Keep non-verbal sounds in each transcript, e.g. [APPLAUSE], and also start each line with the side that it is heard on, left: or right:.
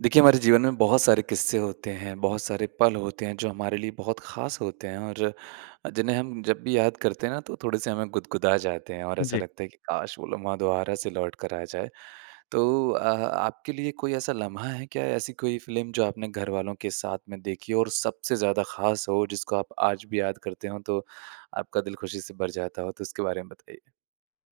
right: देखिए, हमारे जीवन में बहुत सारे किस्से होते हैं, बहुत सारे पल होते हैं, जो हमारे लिए बहुत ख़ास होते हैं और जिन्हें हम जब भी याद करते हैं ना, तो थोड़े-से हमें गुदगुदा जाते हैं और ऐसा
left: जी।
right: लगता है कि काश! वो लम्हा दोबारा से लौटकर आ जाए। तो अ आपके लिए कोई ऐसा लम्हा है क्या, ऐसी कोई फ़िल्म जो आपने घरवालों के साथ में देखी और सबसे ज़्यादा ख़ास हो, जिसको आप आज भी याद करते हों, तो आपका दिल खुशी से भर जाता हो? तो इसके बारे में बताइए।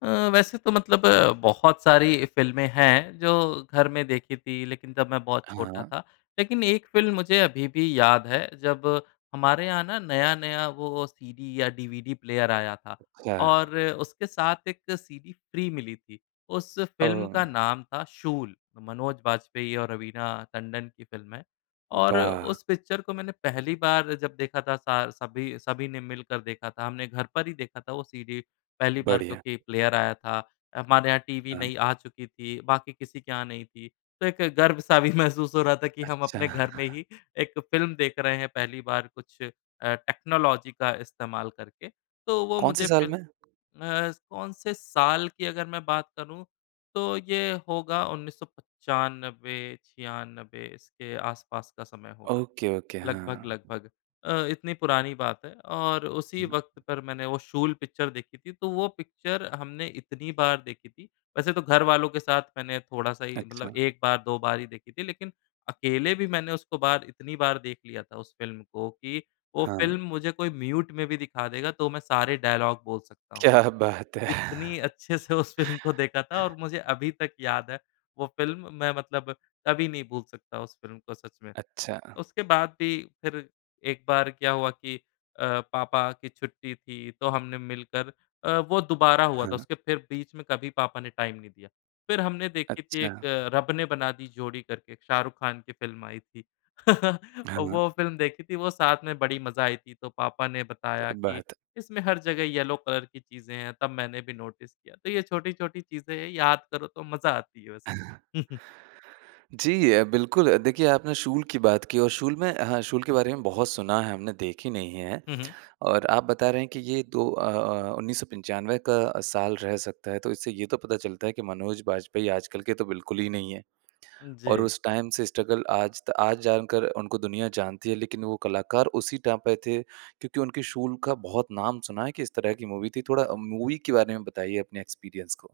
left: अ, वैसे तो मतलब अ, बहुत सारी फ़िल्मे हैं जो घर में देखी थी, लेकिन तब मैं बहुत छोटा
right: हाँ।
left: था। लेकिन एक फ़िल्म मुझे अभी भी याद है, जब हमारे यहाँ ना नया-नया वो सीडी या डीवीडी प्लेयर आया था,
right: ख
left: और उसके साथ एक सीडी फ़्री मिली थी। उस फ़िल्म का
right: ओह!
left: नाम था शूल, मनोज बाजपेयी और रवीना टंडन की फ़िल्म है। और
right: वाह!
left: उस पिक्चर को मैंने पहली बार जब देखा था, सा सभी, सभी ने मिलकर देखा था। हमने घर पर ही देखा था वो सीडी पहली बार
right: बढ़िया।
left: क्योंकि प्लेयर आया था। अ, हमारे यहाँ टीवी
right: हाँ।
left: नई आ चुकी थी, बाकी किसी के यहाँ नहीं थी, तो एक गर्व-सा भी महसूस हो रहा था कि हम
right: अच्छा।
left: अपने घर में
right: [CHUCKLES]
left: ही एक फ़िल्म देख रहे हैं पहली बार, कुछ अ, टेक्नोलॉजी का इस्तेमाल करके। तो वो
right: कौन से
left: मुझे
right: साल
left: फिर म
right: में?
left: अ, कौन से साल की अगर मैं बात करूँ, तो ये होगा 1995-96 इसके आसपास का समय होगा,
right: ओके, ओके। हाँ।
left: लगभग-लगभग अ, इतनी पुरानी बात है। और उसी वक़्त पर मैंने वो शूल पिक्चर देखी थी, तो वो पिक्चर हमने इतनी बार देखी थी। वैसे तो घरवालों के साथ मैंने थोड़ा-सा ही मतलब
right: अच्छा।
left: 1 बार 2 बार ही देखी थी लेकिन अकेले भी मैंने उसको बार इतनी बार देख लिया था उस फ़िल्म को कि, वो फ़िल्म
right: हाँ।
left: मुझे कोई म्यूट में भी दिखा देगा तो मैं सारे डायलॉग बोल सकता हूँ।
right: क्या बात है!
left: इतनी अच्छे से उस फ़िल्म को देखा था और मुझे अभी तक याद है वो फ़िल्म, मैं मतलब कभी नहीं भूल सकता उस फ़िल्म को सच में।
right: अच्छा।
left: उसके बाद भी फिर एक बार क्या हुआ कि अ, पापा की छुट्टी थी, तो हमने मिलकर अ, वो दोबारा हुआ था,
right: हाँ।
left: उसके फिर बीच में कभी पापा ने टाइम नहीं दिया। फिर हमने देखी थी एक,
right: अच्छा।
left: रब ने बना दी जोड़ी करके, एक शाहरुख़ ख़ान की फ़िल्म आई थी। [LAUGHS]
right: हाँ।
left: वो फ़िल्म देखी थी, वो साथ में बड़ी मज़ा आई थी। तो पापा ने बताया
right: क्या
left: कि
right: बात है!
left: इसमें हर जगह येल्लो कलर की चीज़ें हैं, तब मैंने भी नोटिस किया। तो ये छोटी-छोटी चीज़ें हैं, याद करो तो मज़ा आती है बस। [CHUCKLES]
right: जी अ, बिल्कुल। देखिए, आपने शूल की बात की और शूल मैं हाँ, शूल के बारे में बहुत सुना है हमने, देखी नहीं है।
left: हुँ, हुँ।
right: और आप बता रहे हैं कि ये दो अ अ, 1995 का साल रह सकता है, तो इससे ये तो पता चलता है कि मनोज बाजपेयी आजकल के तो बिल्कुल ही नहीं है। और
left: जी।
right: उस टाइम से स्ट्रगल, आज त आज जानकर उनको दुनिया जानती है, लेकिन वो कलाकार उसी टाइम पे थे, क्योंकि उनके शूल का बहुत नाम सुना है कि इस तरह की मूवी थी। थोड़ा मूवी के बारे में बताइए अपने एक्सपीरियंस को।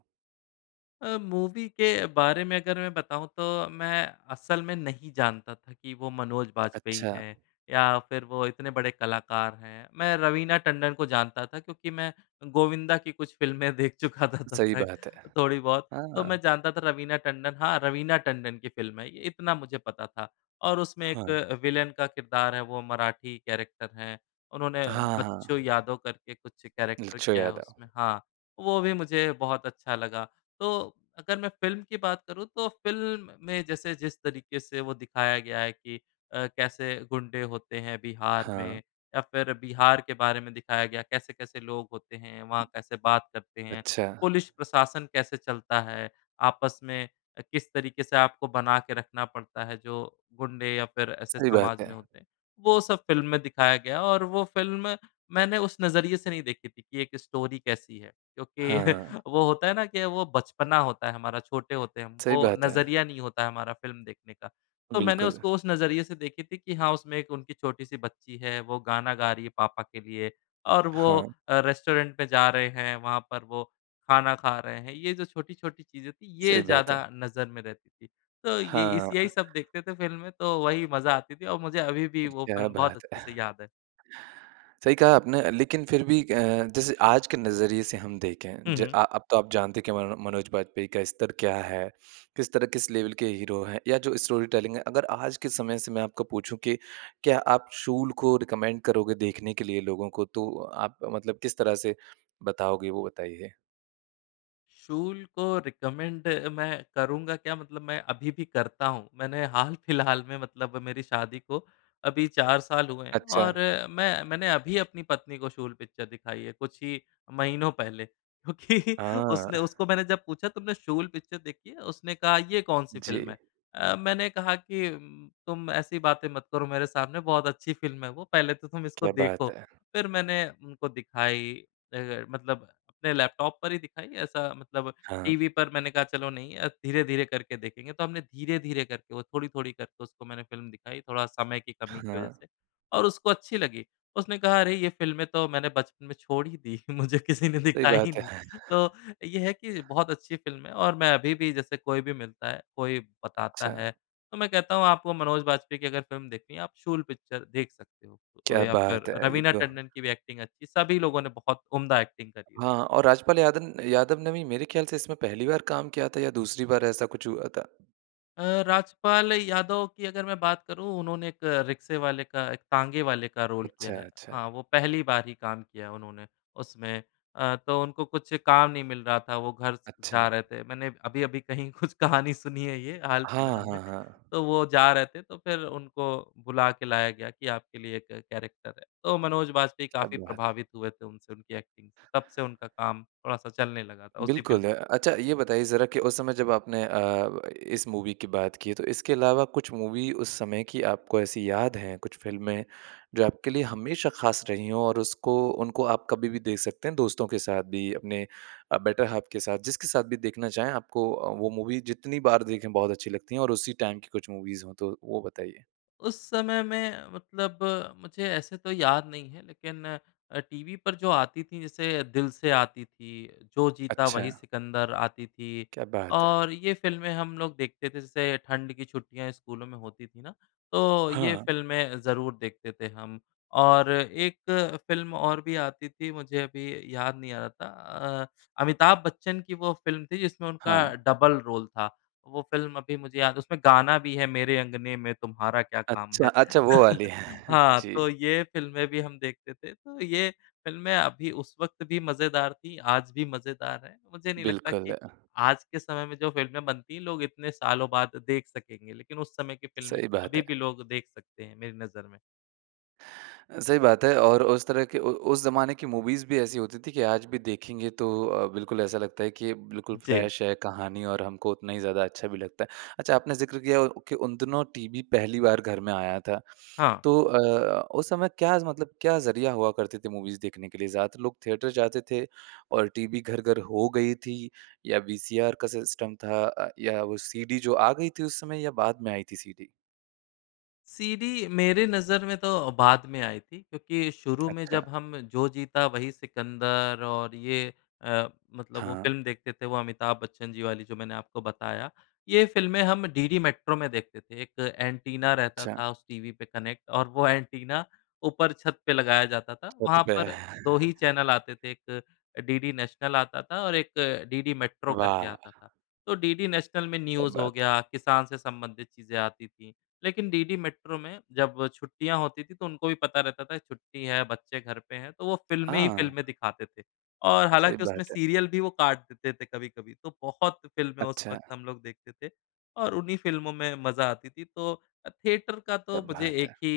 left: अ, मूवी के बारे में अगर मैं बताऊँ, तो मैं असल में नहीं जानता था कि वो मनोज बाजपेयी
right: अच्छा।
left: हैं या फिर वो इतने बड़े कलाकार हैं। मैं रवीना टंडन को जानता था क्योंकि मैं गोविंदा की कुछ फ़िल्में देख चुका था तब
right: सही
left: तक,
right: बात हैं।
left: थोड़ी बहुत, तो
right: हाँ।
left: मैं जानता था रवीना टंडन हाँ, रवीना टंडन की फ़िल्म है ये, इतना मुझे पता था। और उसमें
right: हाँ।
left: एक विलेन का किरदार है, वो मराठी कैरेक्टर हैं, उन्होंने
right: हाँ,
left: बच्चू
right: हाँ।
left: यादव करके कुछ कैरेक्टर
right: बच्चू
left: किया है
right: यादव।
left: उसमें। हाँ, वो भी मुझे बहुत अच्छा लगा। तो अगर मैं फ़िल्म की बात करूँ, तो फ़िल्म में जैसे जिस तरीके से वो दिखाया गया है कि अ, कैसे गुंडे होते हैं बिहार
right: हाँ।
left: में, या फिर बिहार के बारे में दिखाया गया, कैसे-कैसे लोग होते हैं, वहाँ कैसे बात करते हैं,
right: अच्छा।
left: पुलिस प्रशासन कैसे चलता है, आपस में अ, किस तरीके से आपको बना के रखना पड़ता है जो गुंडे या फिर ऐसे
right: सही बात
left: समाज में
right: है।
left: होते हैं, वो सब फ़िल्म में दिखाया गया और वो फ़िल्म मैंने उस नजरिए से नहीं देखी थी कि एक स्टोरी कैसी है क्योंकि
right: हाँ।
left: [CHUCKLES] वो होता है ना कि वो बचपना होता है हमारा, छोटे होते हैं हम।
right: सही
left: वो
right: बात है।
left: नज़रिया नहीं होता है हमारा फ़िल्म देखने का। तो मैंने
right: बिल्कुल।
left: उसको उस नज़रिए से देखी थी कि हाँ, उसमें एक उनकी छोटी-सी बच्ची है, वो गाना गा रही है पापा के लिए और वो
right: हाँ।
left: अ, रेस्टोरेंट पे जा रहे हैं, वहाँ पर वो खाना खा रहे हैं। ये जो छोटी-छोटी चीजें थीं, ये
right: सही बात
left: ज़्यादा
right: है।
left: नज़र में रहती थीं। तो ये इस यही
right: हाँ।
left: सब देखते थे फ़िल्म में, तो वही मज़ा आती थी, और मुझे अभी भी वो
right: क्या
left: फ़िल्म बहुत
right: बात
left: अच्छे से
right: है!
left: याद है।
right: सही कहा आपने अ, लेकिन फिर भी अ, जैसे आज के नज़रिए से हम देखें,
left: हुँ,
right: ज
left: हुँ।
right: अ अब तो आप जानते हैं कि मनो मनोज बाजपेयी का स्तर क्या है, किस तरह, किस लेवल के हीरो हैं या जो स्टोरी टेलिंग है। अगर आज के समय से मैं आपको पूछूँ कि क्या आप शूल को रिकमेंड करोगे देखने के लिए लोगों को? तो आप मतलब किस तरह से बताओगे, वो बताइए।
left: शूल को रिकमेंड मैं करूँगा क्या, मतलब मैं अभी भी करता हूँ। मैंने हाल फिलहाल में, मतलब मेरी शादी को अभी 4 साल हुए हैं,
right: अच्छा।
left: और मै मैंने अभी अपनी पत्नी को शूल पिक्चर दिखाई है, कुछ ही महीनों पहले, क्योंकि
right: हाँ।
left: उसने उसको मैंने जब पूछा, "तुमने शूल पिक्चर देखी है?" उसने कहा, "ये कौन सी फिल्म है?"
right: जी।
left: अ, मैंने कहा कि उम, "तुम ऐसी बातें मत करो मेरे सामने, बहुत अच्छी फ़िल्म है वो, पहले तो तुम इसको
right: क्या
left: देखो।"
right: बात है!
left: फिर मैंने उनको दिखाई, ए ए मतलब अपने लैपटॉप पर ही दिखाई, ऐसा मतलब
right: हाँ।
left: टीवी पर मैंने कहा, "चलो नहीं अ, धीरे-धीरे करके देखेंगे।" तो हमने धीरे-धीरे करके, वो थोड़ी-थोड़ी करके उसको मैंने फ़िल्म दिखाई, थोड़ा समय की कमी की वजह
right: हाँ।
left: से और उसको अच्छी लगी। उसने कहा, "अरे, ये फ़िल्में तो मैंने बचपन में छोड़ ही दी, मुझे किसी ने
right: सही
left: दिखाया ही
right: बात है।
left: नहीं।"
right: [CHUCKLES]
left: तो, ये है कि बहुत अच्छी फ़िल्म है, और मैं अभी भी, जैसे कोई भी मिलता है, कोई बताता
right: अच्छा।
left: है, तो मैं कहता हूँ, "आपको मनोज बाजपेयी की अगर फ़िल्म देखनी है, आप शूल पिक्चर देख सकते हो।" ओ
right: क्या
left: या
right: बात
left: फिर
right: है! ये
left: रवीना
right: तो
left: टंडन की भी एक्टिंग अच्छी, सभी लोगों ने बहुत उम्दा एक्टिंग करी है
right: हाँ,
left: उसमें।
right: और राजपाल यादन यादव ने भी मेरे ख़्याल से इसमें पहली बार काम किया था या दूसरी बार, ऐसा कुछ हुआ था।
left: अ, राजपाल यादव की अगर मैं बात करूँ, उन्होंने एक रिक्शे वाले का एक तांगे वाले का रोल किया
right: अच्छा,
left: है।
right: अच्छा।
left: हाँ, वो पहली बार ही काम किया उन्होंने उसमें। अ, तो उनको कुछ काम नहीं मिल रहा था, वो घर से जा
right: अच्छा।
left: रहे थे। मैंने अभी-अभी कहीं कुछ कहानी सुनी है ये, हाल
right: हाँ,
left: फिलहाल में।
right: हाँ, हाँ।
left: तो वो जा रहे थे, तो फिर उनको बुला के लाया गया कि आपके लिए एक कैरेक्टर है। तो मनोज बाजपेयी
right: क्या
left: काफ़ी
right: बात है!
left: प्रभावित हुए थे उनसे, उनकी एक्टिंग से। तब से उनका काम थोड़ा-सा चलने लगा था, उसी फिल्म
right: बिल्कुल, अ अच्छा, ये बताइए ज़रा कि उस समय जब आपने अ, इस मूवी की बात की है। तो इसके अलावा कुछ मूवी उस समय की आपको ऐसी याद हैं, कुछ फ़िल्में, जो आपके लिए हमेशा ख़ास रही हों और उसको उनको आप कभी भी देख सकते हैं, दोस्तों के साथ भी, अपने अ, बेटर हाफ़ के साथ, जिसके साथ भी देखना चाहें, आपको अ, वो मूवी जितनी बार देखें, बहुत अच्छी लगती हैं? और उसी टाइम की कुछ मूवीज़ हों, तो वो बताइए।
left: उस समय में मतलब मुझे ऐसे तो याद नहीं है, लेकिन अ, टीवी पर जो आती थी, जैसे दिल से आती थी, जो जीता वही
right: अच्छा।
left: सिकंदर आती थी,
right: क्या बात है!
left: और ये फ़िल्में हम लोग देखते थे। जैसे ठंड की छुट्टियाँ स्कूलों में होती थीं ना, तो ये
right: हाँ।
left: फ़िल्में ज़रूर देखते थे हम। और एक फ़िल्म और भी आती थी, मुझे अभी याद नहीं आ रहा था। अ, अमिताभ बच्चन की वो फ़िल्म थी जिसमें उनका
right: हाँ।
left: डबल रोल था। वो फिल्म अभी मुझे याद है, उसमें गाना भी है, मेरे अंगने में तुम्हारा क्या काम
right: अच्छा,
left: है।
right: अच्छा, वो वाली।
left: [CHUCKLES]
right: [CHUCKLES]
left: हाँ, तो
right: जी।
left: ये फ़िल्में भी हम देखते थे। तो ये फ़िल्में अभी उस वक़्त भी मज़ेदार थीं, आज भी मज़ेदार हैं। मुझे नहीं लगता कि
right: बिल्कुल।
left: आज के समय में जो फ़िल्में बनती हैं, लोग इतने सालों बाद देख सकेंगे, लेकिन उस समय की फ़िल्में
right: सही बात
left: अभी भी
right: है।
left: लोग देख सकते हैं, मेरी नज़र में।
right: अ, सही बात है, और उस तरह के उ उस ज़माने की मूवीज़ भी ऐसी होती थीं कि आज भी देखेंगे तो अ, बिल्कुल ऐसा लगता है कि ये बिल्कुल
left: जी।
right: फ़्रेश है कहानी और हमको उतना ही ज़्यादा अच्छा भी लगता है। अच्छा, आपने ज़िक्र किया उ कि उन दिनों टीवी पहली बार घर में आया था,
left: हाँ।
right: तो अ, उस समय क्या ज़ मतलब क्या ज़रिया हुआ करते थे मूवीज़ देखने के लिए? ज़्यादातर लोग थिएटर जाते थे और टीवी घर-घर हो गई थी, या वीसीआर का सिस्टम था अ, या वो सीडी जो आ गई थी उस समय या बाद में आई थी सीडी?
left: सीडी मेरे नज़र में तो, बाद में आई थी। क्योंकि शुरू में जब
right: अच्छा।
left: हम जो जीता वही सिकंदर और ये अ, मतलब वो
right: हाँ।
left: फ़िल्म देखते थे वो अमिताभ बच्चन जी वाली जो मैंने आपको बताया। ये फ़िल्में हम डीडी मैट्रो में देखते थे। 1 एन्टीना रहता
right: अच्छा।
left: था उस टीवी पे कनैक्ट और वो एन्टीना ऊपर छत पे लगाया जाता था।
right: वो तो
left: वहाँ पर
right: बह
left: 2 ही चैनल आते थे एक डीडी नैशनल आता था और एक डीडी मैट्रो करके
right: वाह!
left: आता था। तो डीडी नैशनल में
right: क्या
left: न्यूज़ हो
right: बात है।
left: गया किसान से संबंधित चीज़ें आती थी। लेकिन डीडी मैट्रो में जब छुट्टियाँ होती थी तो उनको भी पता रहता था छुट्टी है बच्चे घर पे हैं तो वो फ़िल्में ही
right: हाँ।
left: फ़िल्में दिखाते थे। और
right: सही
left: हालाँकि उसमें
right: बात है।
left: सीरियल भी वो काट देते थे कभी-कभी तो बहुत फ़िल्में उस
right: अच्छा!
left: वक़्त हम लोग देखते थे और उन्हीं फ़िल्मों में मज़ा आती थी। तो अ, थियेटर का तो
right: क्या
left: मुझे
right: बात
left: एक
right: है।
left: ही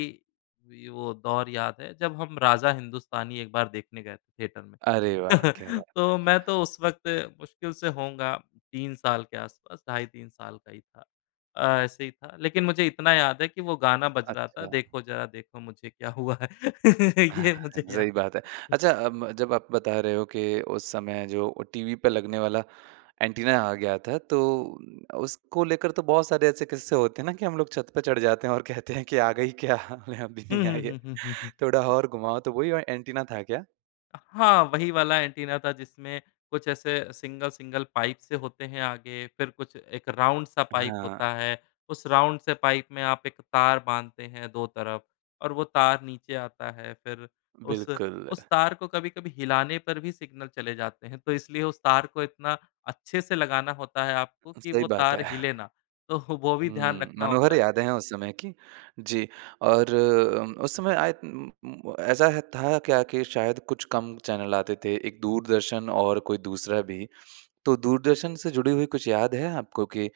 left: ये वो दौर याद है जब हम राजा हिंदुस्तानी एक बार देखने गए थे थियेटर में।
right: अरे वाह! क्या बात
left: [CHUCKLES]
right: है।
left: तो मैं तो उस वक़्त मुश्किल से होऊँगा 3 साल के आसपास ढाई 3 साल का ही था अ, ऐसे ही था। लेकिन मुझे इतना याद है कि वो गाना बज रहा था
right: अच्छा।
left: देखो ज़रा देखो मुझे क्या हुआ है। ये मुझे
right: [CHUCKLES]
left: याद
right: सही बात है। अच्छा अम जब आप बता रहे हो कि उस समय जो वो टीवी पे लगने वाला एंटीना आ गया था तो उसको लेकर तो बहुत सारे ऐसे किस्से होते हैं ना, कि हम लोग छत पे चढ़ जाते हैं और कहते हैं कि आ गई क्या? नहीं अभी
left: हुँ,
right: नहीं आई है।
left: हुँ, हुँ, हुँ, हुँ।
right: थोड़ा और घुमाओ तो वो ही औ एंटीना था क्या?
left: हाँ, वही वाला एंटीना था जिसमें कुछ ऐसे सिंगल सिंगल पाइप्स से होते हैं आगे। फिर कुछ 1 राउंड सा पाइप
right: हाँ।
left: होता है। उस राउंड से पाइप में आप 1 तार बाँधते हैं दो तरफ़ और वो तार नीचे आता है। फिर उस
right: बिल्कुल।
left: उस तार को कभी-कभी हिलाने पर भी सिग्नल चले जाते हैं तो इसलिए उसे तार को इतना अच्छे से लगाना होता है आपको कि
right: सही
left: वो
right: बात
left: तार
right: है।
left: हिले ना। तो वो भी ध्यान
right: हुँ,
left: रखना
right: मनोहर
left: होता है।
right: यादें है उस समय की। जी और उम उस समय आय उम उम्म ऐसा है था कि आखिर शायद कुछ कम चैनल आते थे। एक दूरदर्शन और कोई दूसरा भी। तो दूरदर्शन से जुड़ी हुई कुछ याद है आपको कि अ,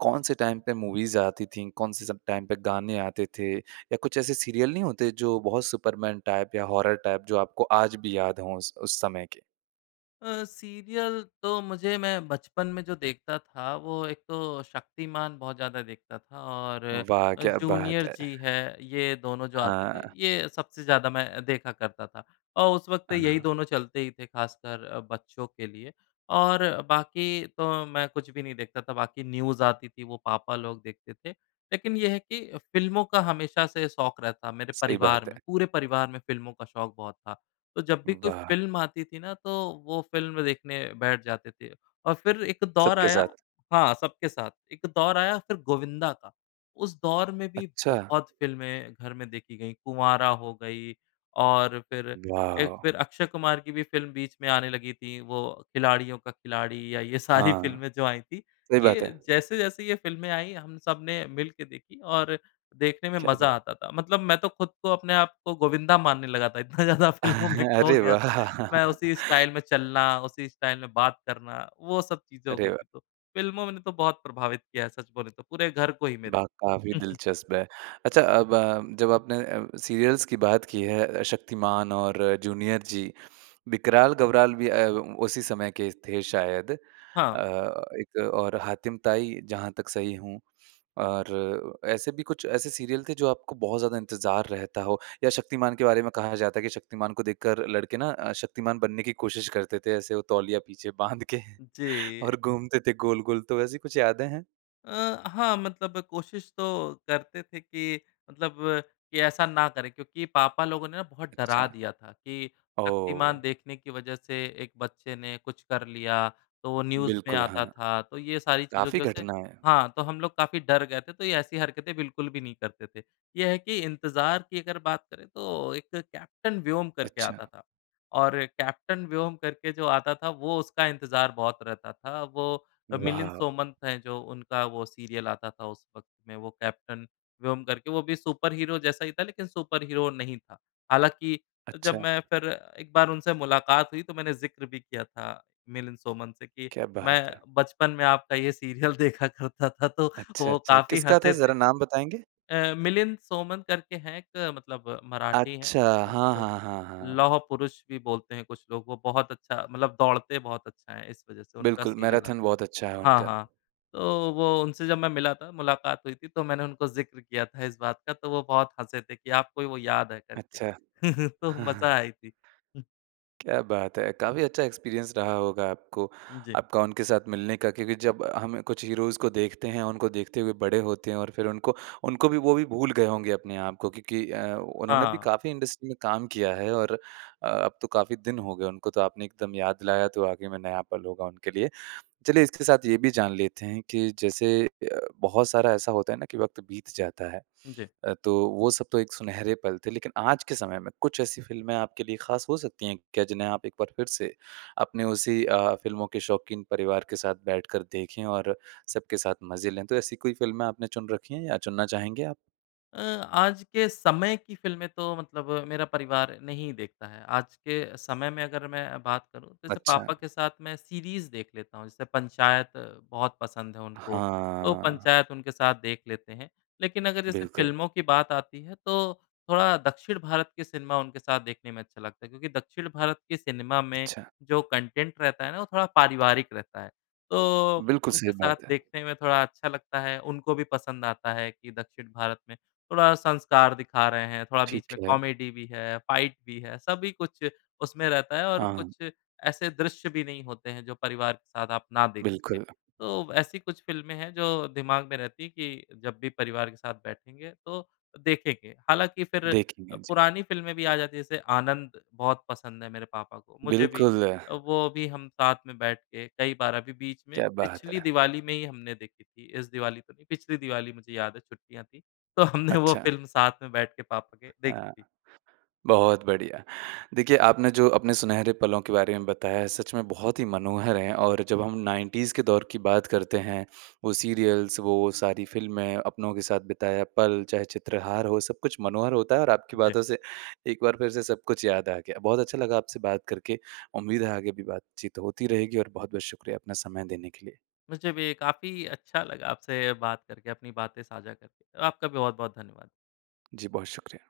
right: कौन-से टाइम पे मूवीज़ आती थी? कौन-से सब टाइम पे गाने आते थे या कुछ ऐसे सीरियल नहीं होते जो बहुत सुपरमैन टाइप या हॉरर टाइप जो आपको आज भी याद हो उस उस समय के?
left: अ, सीरियल तो मुझे मैं बचपन में जो देखता था वो एक तो शक्तिमान बहुत ज़्यादा देखता था और
right: वाह!
left: अ,
right: क्या बात
left: जूनियर
right: है।
left: जी है। ये दोनों जो आते थे
right: हाँ।
left: ये सबसे ज़्यादा मैं देखा करता था। और उस वक़्त यही
right: हाँ।
left: दोनों चलते ही थे ख़ासकर अ, बच्चों के लिए और बाकी तो मैं कुछ भी नहीं देखता था। बाकी न्यूज़ आती थी वो पापा लोग देखते थे। लेकिन ये है कि फ़िल्मों का हमेशा से शौक रहता मेरे
right: सही
left: परिवार
right: बात
left: में।
right: है।
left: पूरे परिवार में फ़िल्मों का शौक बहुत था। तो जब भी कोई
right: वाह!
left: फ़िल्म आती थी ना, तो वो फ़िल्म देखने बैठ जाते थे और फिर एक दौर
right: सबके
left: आया
right: साथ।
left: हाँ सबके साथ। एक दौर आया फिर गोविंदा का। उस दौर में भी
right: अच्छा!
left: बहुत फ़िल्में घर में देखी गईं। कुँवारा हो गई और फिर एक
right: वाओ।
left: फिर अक्षय कुमार की भी फ़िल्म बीच में आने लगी थी। वो खिलाड़ियों का खिलाड़ी या ये सारी
right: हाँ।
left: फ़िल्में जो आई थी।
right: सही
left: ये
right: बात है।
left: जैसे-जैसे ये फ़िल्में आईं हम सबने मिलकर देखीं और देखने में
right: क्या
left: मज़ा
right: बात।
left: आता था। मतलब मैं तो खुद को अपने आप को गोविंदा मानने लगा था। इतना ज़्यादा फ़िल्मों में खो
right: अरे
left: गया तो मैं उसी
right: वाह!
left: स्टाइल में चलना उसी स्टाइल में बात करना। वो सब चीज़ें हो
right: अरे
left: गई
right: वाह!
left: थी तो फ़िल्मों में ने तो बहुत प्रभावित किया है सच बोले तो। पूरे घर को ही मेरे।
right: वाह! काफ़ी
left: [CHUCKLES]
right: दिलचस्प है। अच्छा अब अ, जब अपने अ, सीरियल्स की बात की है। अ, शक्तिमान और जूनियर जी। विकराल-गबराल भी अ, उसी समय के थे शायद। अ,
left: हाँ।
right: एक और हातिमताई जहाँ तक सही हूँ और ऐसे भी कुछ ऐसे सीरियल थे जो आपको बहुत ज़्यादा इंतज़ार रहता हो या शक्तिमान के बारे में कहा जाता है कि शक्तिमान को देखकर लड़के ना अ, शक्तिमान बनने की कोशिश करते थे। ऐसे वो तौलिया पीछे बाँध के
left: जी।
right: और घूमते थे गोल-गोल। तो वैसी कुछ यादें हैं?
left: अ, हाँ मतलब कोशिश तो करते थे कि मतलब कि ऐसा ना करें। क्योंकि पापा लोगों ने बहुत
right: अच्छा।
left: डरा दिया था कि शक्तिमान
right: ओह!
left: देखने की वज़ह से एक बच्चे ने कुछ कर लिया। तो वो न्यूज़ में
right: बिल्कुल हाँ।
left: आता था। तो ये सारी चीज़ों
right: काफ़ी
left: की वज़ह से
right: घटनाएँ।
left: हाँ, तो हम लोग काफ़ी डर गए थे। तो ये ऐसी हरकतें बिल्कुल भी नहीं करते थे। ये है कि इंतज़ार की अगर बात करें तो एक कैप्टेन व्योम करके
right: अच्छा।
left: आता था और कैप्टेन व्योम करके जो आता था वो उसका इंतज़ार बहुत रहता था। वो अ, मिलिंद
right: वाओ।
left: सोमन हैं जो उनका वो सीरियल आता था उस वक़्त में वो कैप्टन व्योम करके। वो भी सुपरहीरो जैसा ही था लेकिन सुपरहीरो वो नहीं था। हालाँकि जब
right: अच्छा।
left: मैं फिर एक बार उनसे मुलाकात हुई तो मैंने ज़िक्र भी किया था मिलिंद सोमन से कि
right: क्या बात
left: मैं
right: है।
left: बचपन में आपका ये सीरियल देखा करता था तो वो
right: अच्छा-अच्छा।
left: काफ़ी
right: किसका था
left: हँसे थे।
right: ज़रा नाम बताएँगे?
left: अ, मिलिंद सोमन करके हैं एक मतलब मराठी हैं
right: अच्छा। हाँ,
left: उनको
right: हाँ, हाँ, हाँ।
left: लौह पुरुष भी बोलते हैं कुछ लोग। वो बहुत अच्छा मतलब दौड़ते बहुत अच्छा है इस वज़ह से उनका
right: बिल्कुल।
left: सीरियल आता
right: मैराथन बहुत अच्छा है
left: है। हाँ,
right: उनका।
left: हाँ। तो वो उनसे जब मैं मिला था मुलाकात हुई थी तो मैंने उनको ज़िक्र किया था इस बात का तो वो बहुत हँसे थे कि आपको ही वो याद है करके।
right: अच्छा।
left: [LAUGHS] तो मज़ा
right: [CHUCKLES]
left: आई थी। [CHUCKLES]
right: क्या बात है। काफ़ी अच्छा एक्सपीरियंस रहा होगा आपको।
left: जी।
right: आपका उनके साथ मिलने का क्योंकि जब हमें कुछ हीरोज़ इसको देखते हैं और उनको देखते हुए बड़े होते हैं और फिर उनको, उनको भी वो भी भूल गए होंगे अपने आप को क्योंकि अ, उन्होंने भी
left: हाँ।
right: काफ़ी इंडस्ट्री में काम किया है। और अ, अब तो काफ़ी दिन हो गए उनको तो आपने एकदम याद दिलाया तो वाक़ई में नया पल होगा उनके लिए। चलिए इसके साथ ये भी जान लेते हैं कि जैसे अ, बहुत सारा ऐसा होता है ना कि वक़्त बीत जाता है।
left: जी।
right: अ, तो वो सब तो एक सुनहरे पल थे लेकिन आज के समय में कुछ ऐसी फिल्में आपके लिए ख़ास हो सकती हैं क्या जिन्हें आप एक बार फिर से अपने उसी अ, फिल्मों के शौकीन परिवार के साथ बैठकर देखें और सबके साथ मज़े लें? तो ऐसी कोई फिल्में आपने चुन रखे हैं या चुनना चाहेंगे आप?
left: अ, आज के समय की फ़िल्में तो मतलब मेरा परिवार नहीं देखता है। आज के समय में अगर मैं बात करूँ तो जैसे पापा
right: अच्छा।
left: के साथ मैं सीरीज़ देख लेता हूँ जैसे पंचायत बहुत पसंद है उनको। तो
right: हाँ।
left: पंचायत उनके साथ देख लेते हैं। लेकिन अगर जैसे
right: बिल्कुल।
left: फ़िल्मों की बात आती है तो थोड़ा दक्षिण भारत के सिनेमा उनके साथ देखने में अच्छा लगता है। क्योंकि दक्षिण भारत के सिनेमा में
right: अच्छा।
left: जो कॉन्टेन्ट रहता है ना वो थोड़ा पारिवारिक रहता है।
right: अ,
left: तो
right: बिल्कुल सही
left: उनके साथ
right: बात है।
left: देखने में थोड़ा अच्छा लगता है। उनको भी पसंद आता है कि दक्षिण भारत में थोड़ा संस्कार दिखा रहे हैं थोड़ा बीच
right: ठीक
left: में
right: है।
left: कॉमेडी भी है फाइट भी है। सभी कुछ उसमें रहता है और
right: हाँ।
left: कुछ ऐसे दृश्य भी नहीं होते हैं जो परिवार के साथ आप ना देख सकें।
right: बिल्कुल।
left: तो ब ऐसी कुछ फ़िल्में हैं जो दिमाग में रहती हैं कि जब भी परिवार के साथ बैठेंगे तो देखेंगे। हालाँकि फिर अ,
right: देखेंगे। जी।
left: पुरानी फ़िल्में भी आ जाती है जैसे आनंद बहुत पसंद है मेरे पापा को मुझे भी।
right: बिल्कुल।
left: अ, वो भी हम साथ में बैठ के कई बार अभी बीच में
right: क्या बात
left: पिछली
right: है।
left: दिवाली में ही हमने देखी थी। इस दिवाली तो नहीं। पिछली दिवाली मुझे याद है छुट्टियाँ थी। तो हमने वो
right: अच्छा।
left: फ़िल्म साथ में बैठ के पापा के देखी
right: हाँ।
left: थी।
right: बहुत बढ़िया। देखिए आपने जो अपने सुनहरे पलों के बारे में बताया सच में बहुत ही मनोहर है और जब हम 90s के दौर की बात करते हैं। वो सीरियल्स वो सारी फिल्में अपनों के साथ बिताया पल। चाहे चित्रहार हो सब कुछ मनोहर होता है और आपकी
left: जी।
right: बातों से एक बार फिर से सब कुछ याद आ गया। बहुत अच्छा लगा आपसे बात करके। उम्मीद है आगे भी बातचीत होती रहेगी और बहुत-बहुत शुक्रिया अपना समय देने के लिए।
left: मुझे भी काफ़ी अच्छा लगा आपसे बात करके अपनी बातें साझा करके और आपका बहुत-बहुत धन्यवाद।
right: जी। बहुत शुक्रिया।